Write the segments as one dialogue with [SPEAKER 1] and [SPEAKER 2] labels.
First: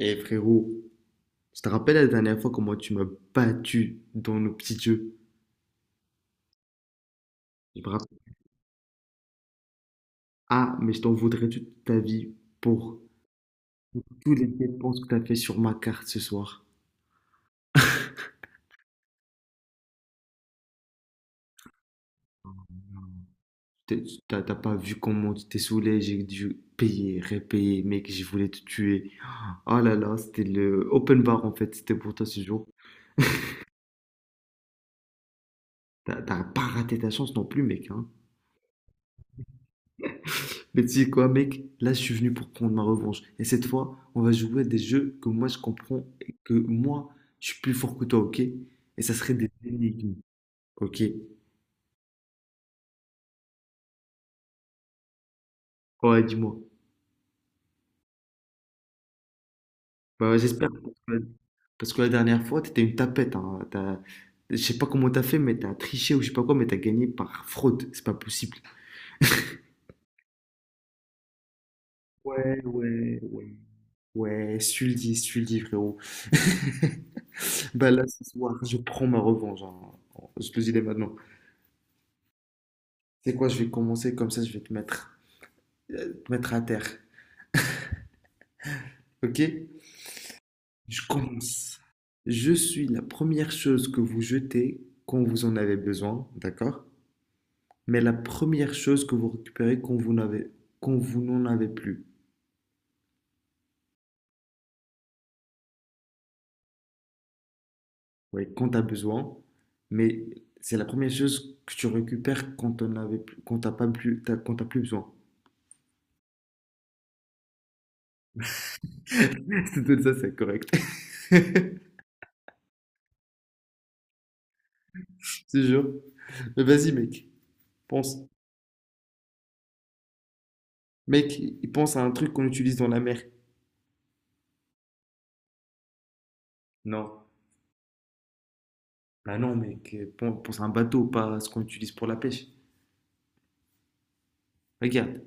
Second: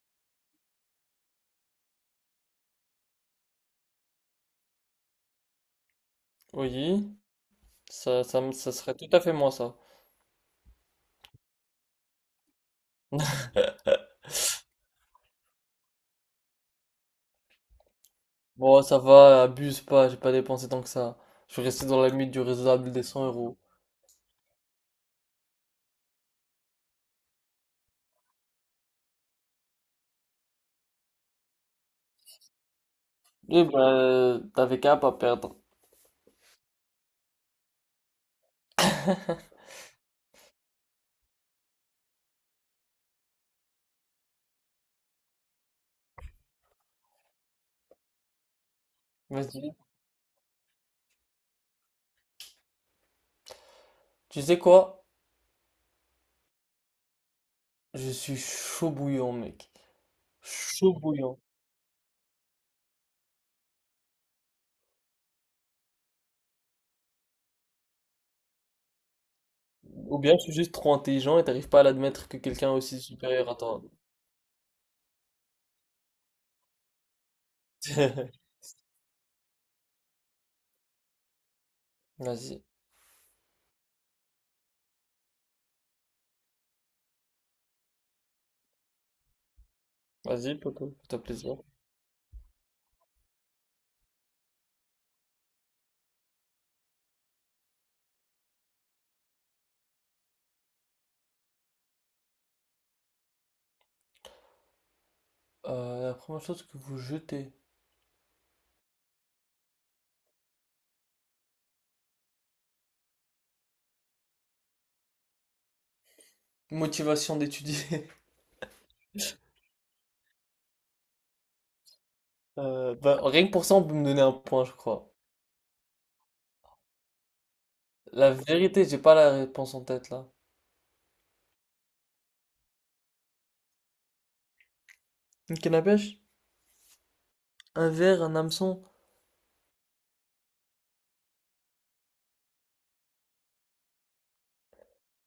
[SPEAKER 1] Et frérot, je te rappelle la dernière fois comment tu m'as battu dans nos petits jeux.
[SPEAKER 2] Oui,
[SPEAKER 1] Je me rappelle.
[SPEAKER 2] ça, ça serait tout à fait moi ça.
[SPEAKER 1] Ah, mais je t'en voudrais toute ta vie pour toutes les dépenses que t'as fait sur ma carte ce soir.
[SPEAKER 2] Bon, ça va, abuse pas, j'ai pas dépensé tant que ça. Je suis resté dans la limite du raisonnable des 100 euros.
[SPEAKER 1] T'as pas vu comment tu t'es saoulé, j'ai dû payer, répayer, mec, je voulais te tuer. Oh là là, c'était le open bar en fait, c'était pour toi ce jour.
[SPEAKER 2] Eh ben, t'avais qu'à pas perdre.
[SPEAKER 1] T'as pas raté ta chance non plus, mec, hein. Mais tu sais quoi, mec? Là, je suis venu pour prendre ma revanche. Et cette fois, on va jouer à des jeux que moi, je comprends et que moi, je suis plus fort que toi, ok? Et ça serait des
[SPEAKER 2] Vas-y.
[SPEAKER 1] énigmes, ok?
[SPEAKER 2] Tu sais quoi?
[SPEAKER 1] Ouais, dis-moi.
[SPEAKER 2] Je suis chaud bouillant, mec.
[SPEAKER 1] Bah, j'espère.
[SPEAKER 2] Chaud
[SPEAKER 1] Parce que
[SPEAKER 2] bouillant.
[SPEAKER 1] parce que la dernière fois, t'étais une tapette. Hein. Je sais pas comment t'as fait, mais t'as triché ou je sais pas quoi, mais t'as gagné par fraude. C'est pas possible.
[SPEAKER 2] Ou bien je suis juste trop intelligent et t'arrives pas à l'admettre que
[SPEAKER 1] Ouais,
[SPEAKER 2] quelqu'un est aussi
[SPEAKER 1] ouais,
[SPEAKER 2] supérieur
[SPEAKER 1] ouais.
[SPEAKER 2] à toi.
[SPEAKER 1] Ouais, Sully, Sully, frérot. Bah là, ce soir, je prends ma revanche, hein. Je te le dis dès maintenant.
[SPEAKER 2] Vas-y.
[SPEAKER 1] C'est quoi, je vais commencer comme ça, je vais te mettre à terre. Ok?
[SPEAKER 2] Vas-y, poto,
[SPEAKER 1] Je
[SPEAKER 2] fais-toi plaisir.
[SPEAKER 1] commence. Je suis la première chose que vous jetez quand vous en avez besoin, d'accord? Mais la première chose que vous récupérez quand vous n'en avez plus.
[SPEAKER 2] La première chose que vous jetez.
[SPEAKER 1] Oui, quand tu as besoin, mais c'est la première chose que tu récupères quand on avait plus, quand t'as pas plus, t'as- quand t'as plus besoin.
[SPEAKER 2] Motivation d'étudier.
[SPEAKER 1] C'est tout ça, c'est correct.
[SPEAKER 2] Rien que pour ça, on peut me donner un point, je crois.
[SPEAKER 1] C'est sûr. Mais vas-y, mec, pense.
[SPEAKER 2] La vérité, j'ai pas la réponse en tête là.
[SPEAKER 1] Mec, il pense à un truc qu'on utilise dans la mer.
[SPEAKER 2] Une canne à pêche?
[SPEAKER 1] Non.
[SPEAKER 2] Un verre, un hameçon?
[SPEAKER 1] Bah non, mec, pense à un bateau, pas à ce qu'on utilise pour la pêche. Regarde,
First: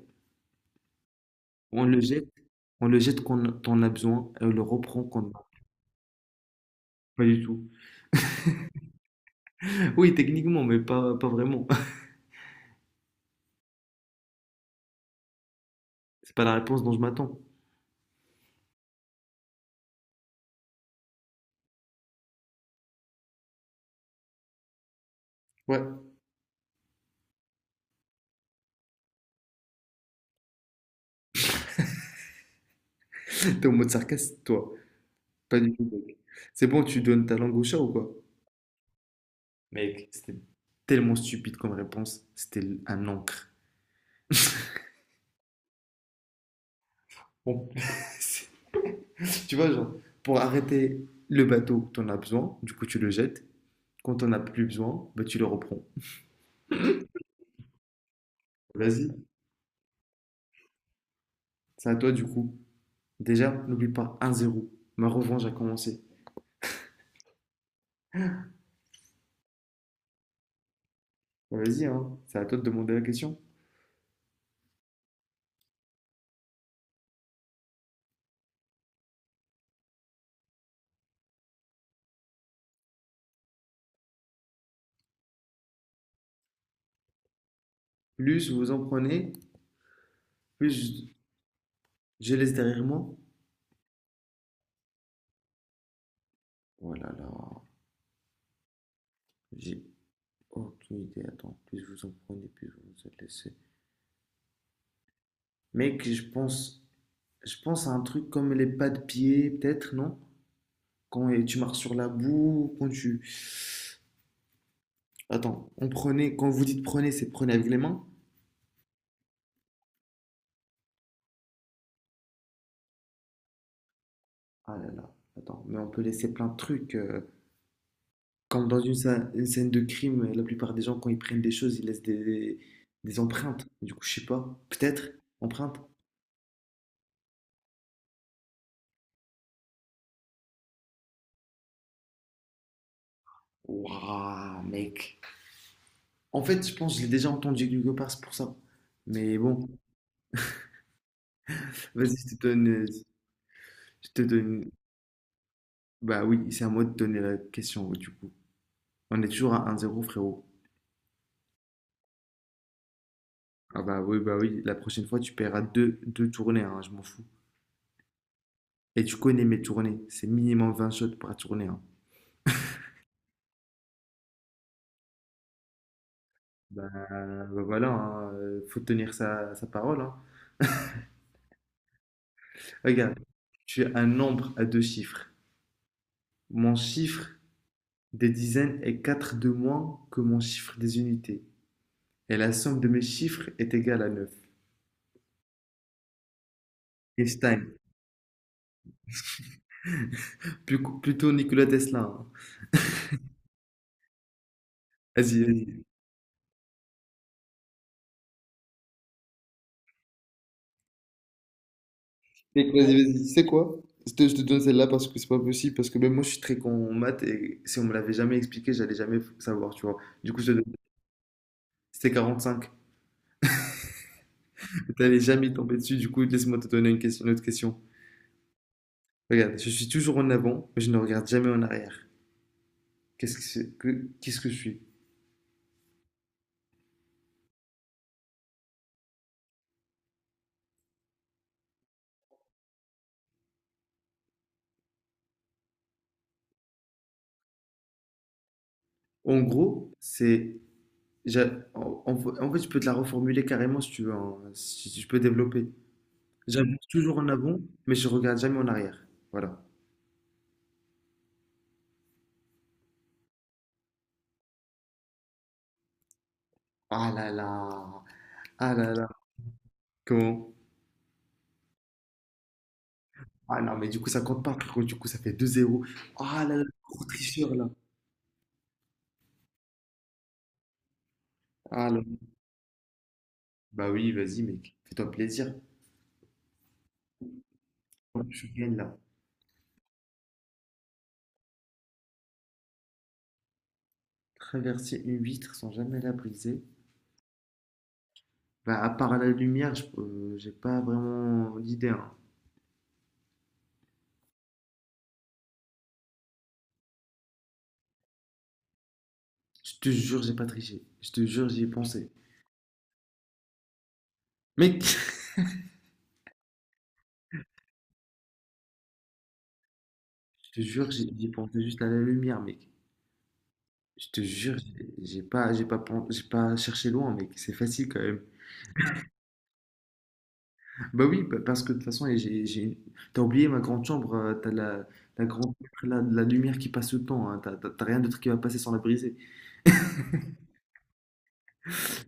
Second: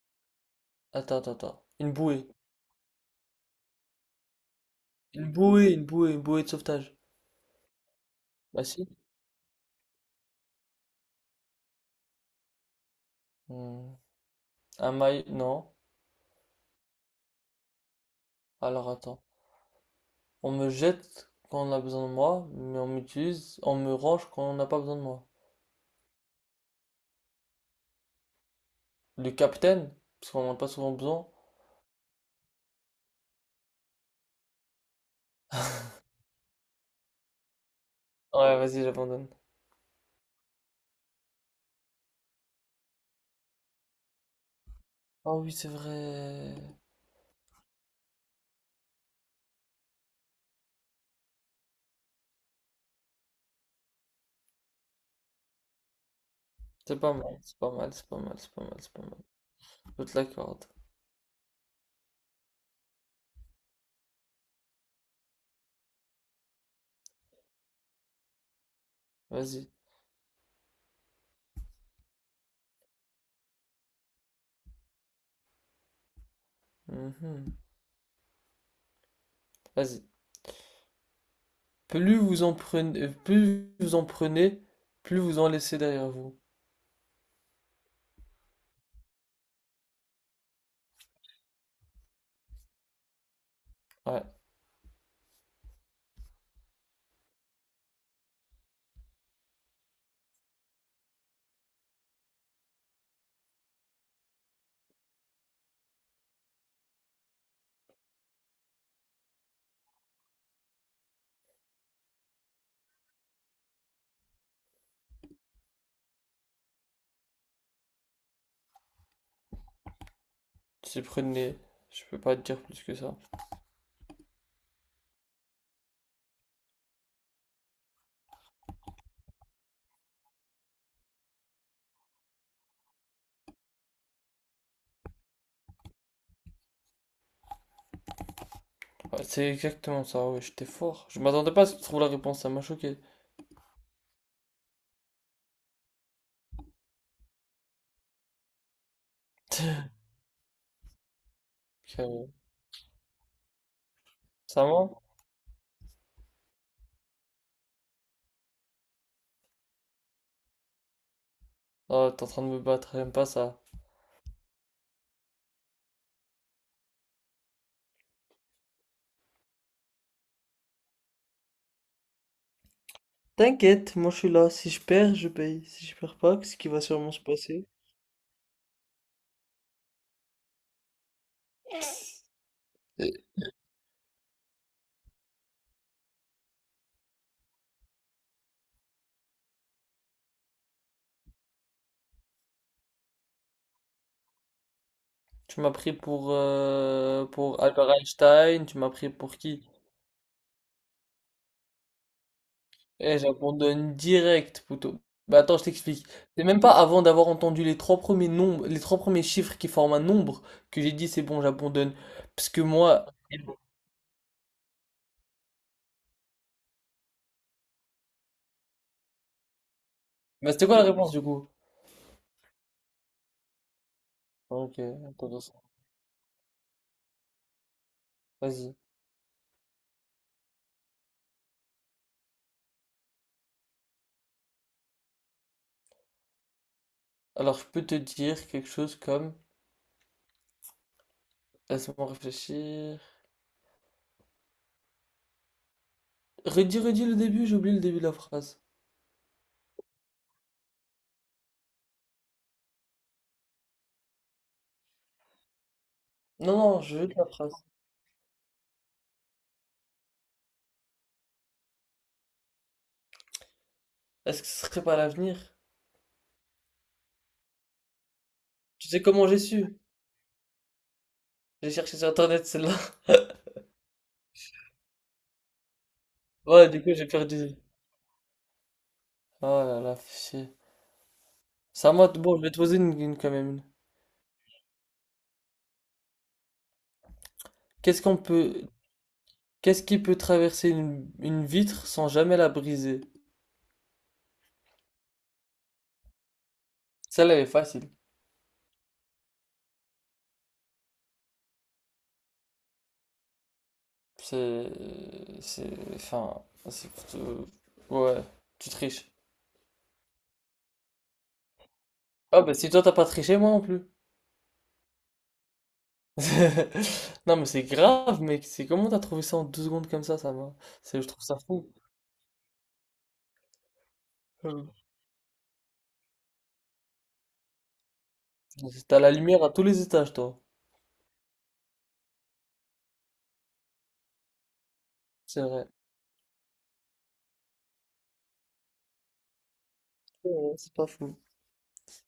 [SPEAKER 2] Attends, attends, attends.
[SPEAKER 1] on
[SPEAKER 2] Une
[SPEAKER 1] le
[SPEAKER 2] bouée.
[SPEAKER 1] jette, on le jette quand on en a besoin et on le reprend quand on
[SPEAKER 2] Une
[SPEAKER 1] en a.
[SPEAKER 2] bouée, une bouée, une bouée de sauvetage.
[SPEAKER 1] Pas du tout.
[SPEAKER 2] Bah si.
[SPEAKER 1] Oui, techniquement, mais pas vraiment.
[SPEAKER 2] Hmm. Un maille, non.
[SPEAKER 1] C'est pas la réponse dont je m'attends.
[SPEAKER 2] Alors attends. On me jette quand on a besoin de moi, mais on m'utilise, on me range quand on n'a pas besoin de moi.
[SPEAKER 1] Ouais,
[SPEAKER 2] Le capitaine, parce qu'on n'en a pas souvent besoin.
[SPEAKER 1] t'es en mode sarcasme, toi. Pas du tout, mec. C'est bon, tu donnes ta langue au chat ou quoi?
[SPEAKER 2] Ouais, vas-y, j'abandonne.
[SPEAKER 1] Mec, c'était tellement stupide comme réponse. Un encre.
[SPEAKER 2] Ah oui, c'est vrai.
[SPEAKER 1] Bon, c'est- tu vois, genre, pour arrêter le bateau, t'en as besoin, du coup, tu le jettes. Quand t'en as plus besoin, bah, tu le reprends.
[SPEAKER 2] C'est pas mal, c'est pas mal, c'est pas mal, c'est pas mal, c'est pas
[SPEAKER 1] Vas-y.
[SPEAKER 2] mal. Je te l'accorde.
[SPEAKER 1] C'est à toi du coup. Déjà, n'oublie pas 1-0. Ma revanche a commencé.
[SPEAKER 2] Vas-y.
[SPEAKER 1] Bon, vas-y, hein. C'est à toi de demander la question.
[SPEAKER 2] Mhm. Vas-y. Plus vous en prenez, plus vous en prenez, plus vous en laissez derrière vous.
[SPEAKER 1] Plus vous en prenez, plus je laisse derrière moi.
[SPEAKER 2] Ouais,
[SPEAKER 1] Oh là là, j'ai aucune idée. Attends, plus vous en prenez, plus vous vous êtes laissé. Mec, je pense à un truc comme les pas de pied, peut-être, non? Quand tu marches sur la boue, quand tu... Attends, on prenait, quand vous dites prenez, c'est prenez avec les mains?
[SPEAKER 2] si prenez, je peux pas te dire plus que ça.
[SPEAKER 1] Ah là là, attends, mais on peut laisser plein de trucs. Comme dans une scène de crime, la plupart des gens, quand ils prennent des choses, ils laissent des empreintes. Du coup, je sais pas. Peut-être, empreintes.
[SPEAKER 2] Ouais, c'est exactement ça, ouais, j'étais fort. Je m'attendais pas à ce que tu trouves la réponse, ça m'a choqué.
[SPEAKER 1] Waouh, mec. En fait, je pense que je l'ai déjà entendu quelque part, c'est pour ça. Mais bon,
[SPEAKER 2] Ok,
[SPEAKER 1] vas-y,
[SPEAKER 2] ouais.
[SPEAKER 1] je te donne. Je te
[SPEAKER 2] Ça
[SPEAKER 1] donne.
[SPEAKER 2] ment?
[SPEAKER 1] Bah oui, c'est à moi de donner la question, du coup. On est toujours à un zéro, frérot.
[SPEAKER 2] Oh, t'es en train de me battre, j'aime pas ça.
[SPEAKER 1] Ah bah oui, la prochaine fois, tu paieras deux tournées, hein, je m'en fous. Et tu connais mes tournées, c'est minimum 20 shots par tournée, hein.
[SPEAKER 2] T'inquiète, moi je suis là. Si je perds, je paye. Si je perds pas, ce qui
[SPEAKER 1] Bah,
[SPEAKER 2] va sûrement se
[SPEAKER 1] bah
[SPEAKER 2] passer.
[SPEAKER 1] voilà, hein, faut tenir sa parole, hein.
[SPEAKER 2] Et
[SPEAKER 1] Regarde, tu es un nombre à deux chiffres. Mon chiffre des dizaines est 4 de moins que mon chiffre des unités. Et la somme de mes chiffres est égale à 9.
[SPEAKER 2] tu m'as pris pour
[SPEAKER 1] Einstein,
[SPEAKER 2] Albert Einstein, tu m'as pris pour qui?
[SPEAKER 1] Plutôt Nikola Tesla, hein.
[SPEAKER 2] Eh, j'abandonne direct, plutôt. Bah
[SPEAKER 1] Vas-y,
[SPEAKER 2] attends, je
[SPEAKER 1] vas-y.
[SPEAKER 2] t'explique. C'est même pas avant d'avoir entendu les trois premiers nombres, les trois premiers chiffres qui forment un nombre que j'ai dit c'est bon, j'abandonne. Parce que
[SPEAKER 1] Mec, vas-y,
[SPEAKER 2] moi,
[SPEAKER 1] vas-y. Tu sais quoi? Je te donne celle-là parce que c'est pas possible, parce que même moi je suis très con en maths et si on me l'avait jamais expliqué, j'allais jamais savoir, tu vois. Du coup, je
[SPEAKER 2] bah
[SPEAKER 1] te donne.
[SPEAKER 2] c'était quoi la réponse du coup?
[SPEAKER 1] C'était 45.
[SPEAKER 2] Ah, ok,
[SPEAKER 1] T'allais jamais
[SPEAKER 2] intéressant.
[SPEAKER 1] tomber dessus, du coup, laisse-moi te donner une question, une autre question.
[SPEAKER 2] Vas-y.
[SPEAKER 1] Regarde, je suis toujours en avant, mais je ne regarde jamais en arrière. Qu'est-ce que je suis?
[SPEAKER 2] Alors je peux te dire quelque chose comme, laisse-moi réfléchir. Redis, redis le début, j'ai oublié le début de la phrase.
[SPEAKER 1] En gros, c'est. En fait, je peux te la reformuler carrément si tu veux, hein, si, si je peux développer.
[SPEAKER 2] Non, non,
[SPEAKER 1] J'avance
[SPEAKER 2] je veux
[SPEAKER 1] toujours
[SPEAKER 2] que la
[SPEAKER 1] en
[SPEAKER 2] phrase.
[SPEAKER 1] avant, mais je regarde jamais en arrière. Voilà.
[SPEAKER 2] Est-ce que ce serait pas l'avenir?
[SPEAKER 1] Ah là là! Ah
[SPEAKER 2] Tu
[SPEAKER 1] là
[SPEAKER 2] sais
[SPEAKER 1] là!
[SPEAKER 2] comment j'ai su?
[SPEAKER 1] Comment?
[SPEAKER 2] J'ai cherché sur internet celle-là.
[SPEAKER 1] Ah non, mais du coup, ça compte pas, frérot. Du coup, ça fait deux zéro. Ah là là,
[SPEAKER 2] Ouais, du coup
[SPEAKER 1] gros
[SPEAKER 2] j'ai
[SPEAKER 1] tricheur
[SPEAKER 2] perdu.
[SPEAKER 1] là!
[SPEAKER 2] Oh là là, fichier. C'est
[SPEAKER 1] Ah
[SPEAKER 2] à
[SPEAKER 1] là
[SPEAKER 2] moi,
[SPEAKER 1] là.
[SPEAKER 2] bon, je vais te poser une quand même.
[SPEAKER 1] Bah oui, vas-y, mec. Fais-toi plaisir.
[SPEAKER 2] Qu'est-ce qu'on
[SPEAKER 1] Je
[SPEAKER 2] peut,
[SPEAKER 1] gagne là.
[SPEAKER 2] qu'est-ce qui peut traverser une vitre sans jamais la briser?
[SPEAKER 1] Traverser une vitre sans jamais la briser.
[SPEAKER 2] Celle-là elle est facile.
[SPEAKER 1] Bah, à part la lumière, j'ai pas vraiment d'idée, hein.
[SPEAKER 2] C'est, c'est, enfin, c'est- euh, ouais, tu triches.
[SPEAKER 1] Je te jure, j'ai pas triché. Je te jure, j'y ai pensé.
[SPEAKER 2] Ah bah si toi t'as pas triché, moi non plus.
[SPEAKER 1] Mec,
[SPEAKER 2] Non mais c'est grave, mec. C'est comment t'as trouvé ça en 2 secondes comme ça
[SPEAKER 1] je
[SPEAKER 2] va.
[SPEAKER 1] te jure,
[SPEAKER 2] C'est, je
[SPEAKER 1] j'y
[SPEAKER 2] trouve
[SPEAKER 1] j'y ai
[SPEAKER 2] ça
[SPEAKER 1] pensé
[SPEAKER 2] fou.
[SPEAKER 1] juste à la lumière, mec. Je te jure,
[SPEAKER 2] Euh,
[SPEAKER 1] j'ai pas cherché loin, mec. C'est facile quand même.
[SPEAKER 2] T'as la lumière à tous les étages, toi.
[SPEAKER 1] Bah oui, parce que de toute façon, et j'ai... t'as oublié ma grande chambre. T'as la
[SPEAKER 2] C'est
[SPEAKER 1] grande,
[SPEAKER 2] vrai.
[SPEAKER 1] la lumière qui passe tout le temps, hein. T'as rien d'autre qui va passer sans la briser.
[SPEAKER 2] C'est vrai, c'est pas fou.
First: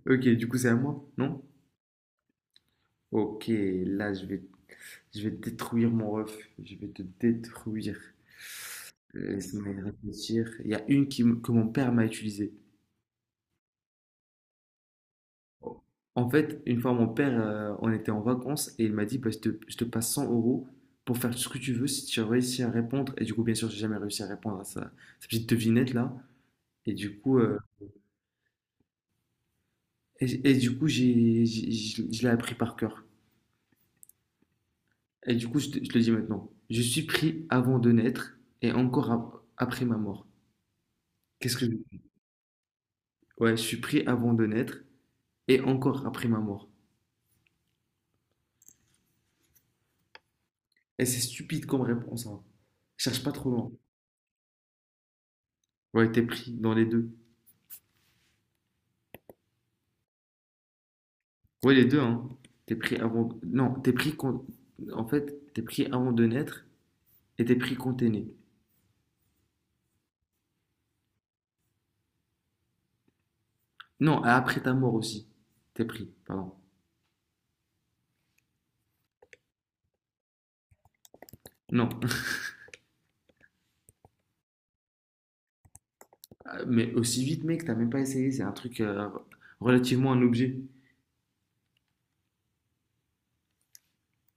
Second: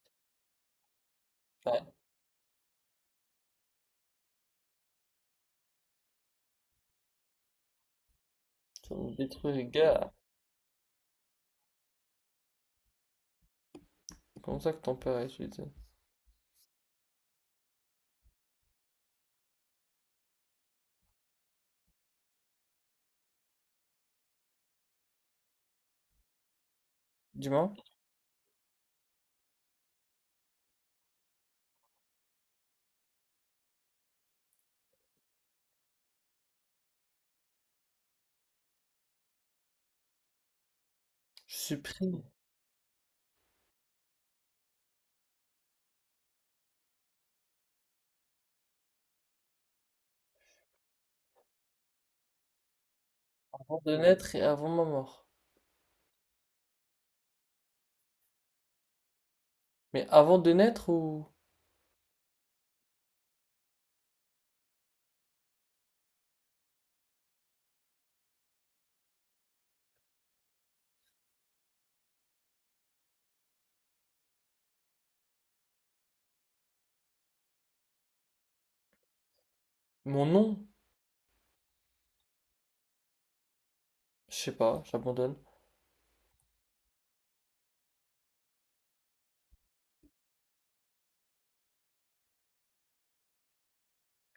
[SPEAKER 1] Ok, du coup, c'est à moi, non?
[SPEAKER 2] Ouais,
[SPEAKER 1] Ok, là, je vais détruire mon ref. Je vais te détruire.
[SPEAKER 2] ça me détruit les
[SPEAKER 1] Laisse-moi y
[SPEAKER 2] gars.
[SPEAKER 1] réfléchir. Il y a une que mon père m'a utilisée.
[SPEAKER 2] Comment ça que ton père est suicide?
[SPEAKER 1] En fait, une fois, mon père, on était en vacances et il m'a dit, bah, je te passe 100 euros pour faire ce que tu veux si tu réussis à répondre. Et du coup, bien sûr, j'ai jamais réussi à répondre à sa petite devinette là. Et du coup, euh,
[SPEAKER 2] Dis-moi.
[SPEAKER 1] et du coup, je l'ai appris par cœur. Et du coup, je te le dis maintenant. Je suis pris avant de naître et encore après ma mort. Qu'est-ce
[SPEAKER 2] Je
[SPEAKER 1] que
[SPEAKER 2] suis
[SPEAKER 1] je...
[SPEAKER 2] pris
[SPEAKER 1] Ouais, je suis pris avant de naître et encore après ma mort. Et c'est stupide comme réponse, hein. Cherche pas trop loin.
[SPEAKER 2] avant de naître et avant ma mort.
[SPEAKER 1] Ouais, t'es pris dans les deux.
[SPEAKER 2] Mais avant de naître ou...
[SPEAKER 1] Ouais, les deux, hein. T'es pris avant. Non, t'es pris quand. En fait, t'es pris avant de naître et t'es pris quand t'es né. Non, après ta mort aussi. T'es pris, pardon.
[SPEAKER 2] Mon nom?
[SPEAKER 1] Non.
[SPEAKER 2] Je sais pas, j'abandonne.
[SPEAKER 1] Mais aussi vite, mec, t'as même pas essayé. C'est un truc relativement un objet.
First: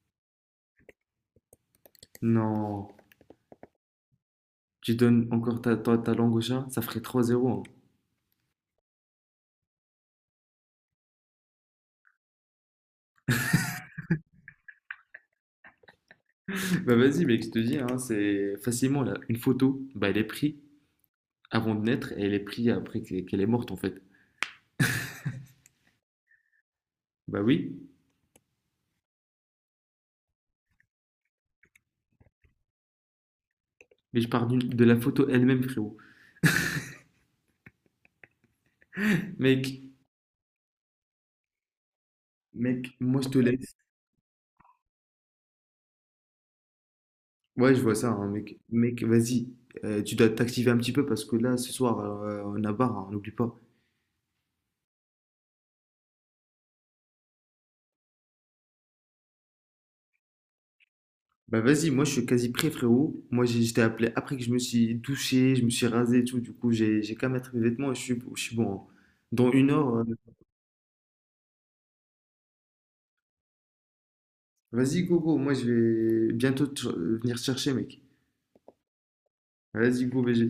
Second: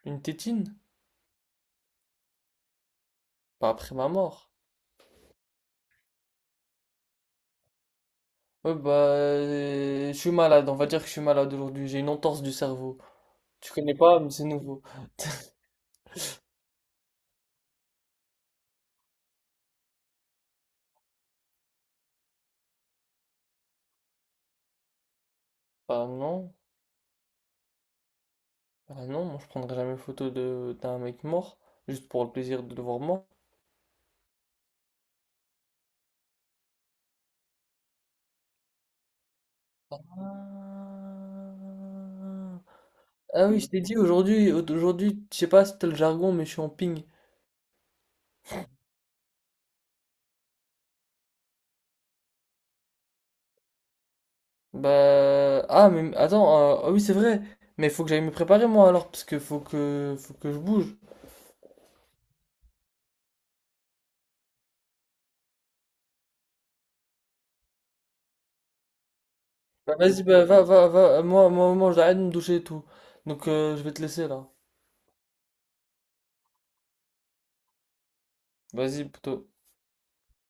[SPEAKER 2] Une tétine?
[SPEAKER 1] Non.
[SPEAKER 2] Pas après ma mort.
[SPEAKER 1] Tu donnes encore ta langue au chat, ça ferait 3-0, hein.
[SPEAKER 2] Ouais, bah, je suis malade, on va dire que je suis malade aujourd'hui, j'ai une entorse du cerveau. Tu connais pas, mais c'est nouveau.
[SPEAKER 1] Bah vas-y, mec, je te dis, hein, c'est facilement là. Une photo, bah elle est prise avant de naître et elle est prise après qu'elle est morte en fait.
[SPEAKER 2] Bah non,
[SPEAKER 1] Bah oui.
[SPEAKER 2] bah non, moi je prendrai jamais photo de d'un mec mort, juste pour le plaisir de le voir mort.
[SPEAKER 1] De la photo elle-même, frérot. Mec,
[SPEAKER 2] Ah,
[SPEAKER 1] Mec, moi je te
[SPEAKER 2] ah oui, je
[SPEAKER 1] laisse.
[SPEAKER 2] t'ai dit aujourd'hui, aujourd'hui, je sais pas si t'as le jargon, mais je suis en ping.
[SPEAKER 1] Ouais, je vois ça, hein, mec. Mec, vas-y. Tu dois t'activer un petit peu parce que là, ce soir, on a barre, hein, n'oublie pas.
[SPEAKER 2] Bah. Ah, mais attends, ah oui, c'est vrai. Mais faut que j'aille me préparer, moi, alors, parce que faut que, faut que je bouge.
[SPEAKER 1] Bah vas-y, moi je suis quasi prêt, frérot. Je t'ai appelé après que je me suis douché, je me suis rasé et tout. Du coup, j'ai qu'à mettre mes vêtements et je suis bon, hein. Dans une heure,
[SPEAKER 2] Bah,
[SPEAKER 1] euh,
[SPEAKER 2] vas-y, bah, va, va, va. Moi, moi, moi, j'arrête de me doucher et tout. Donc, je vais te laisser, là.
[SPEAKER 1] vas-y, go, go. Moi je vais bientôt venir te chercher, mec.
[SPEAKER 2] Vas-y, plutôt.
[SPEAKER 1] Vas-y, go, BG.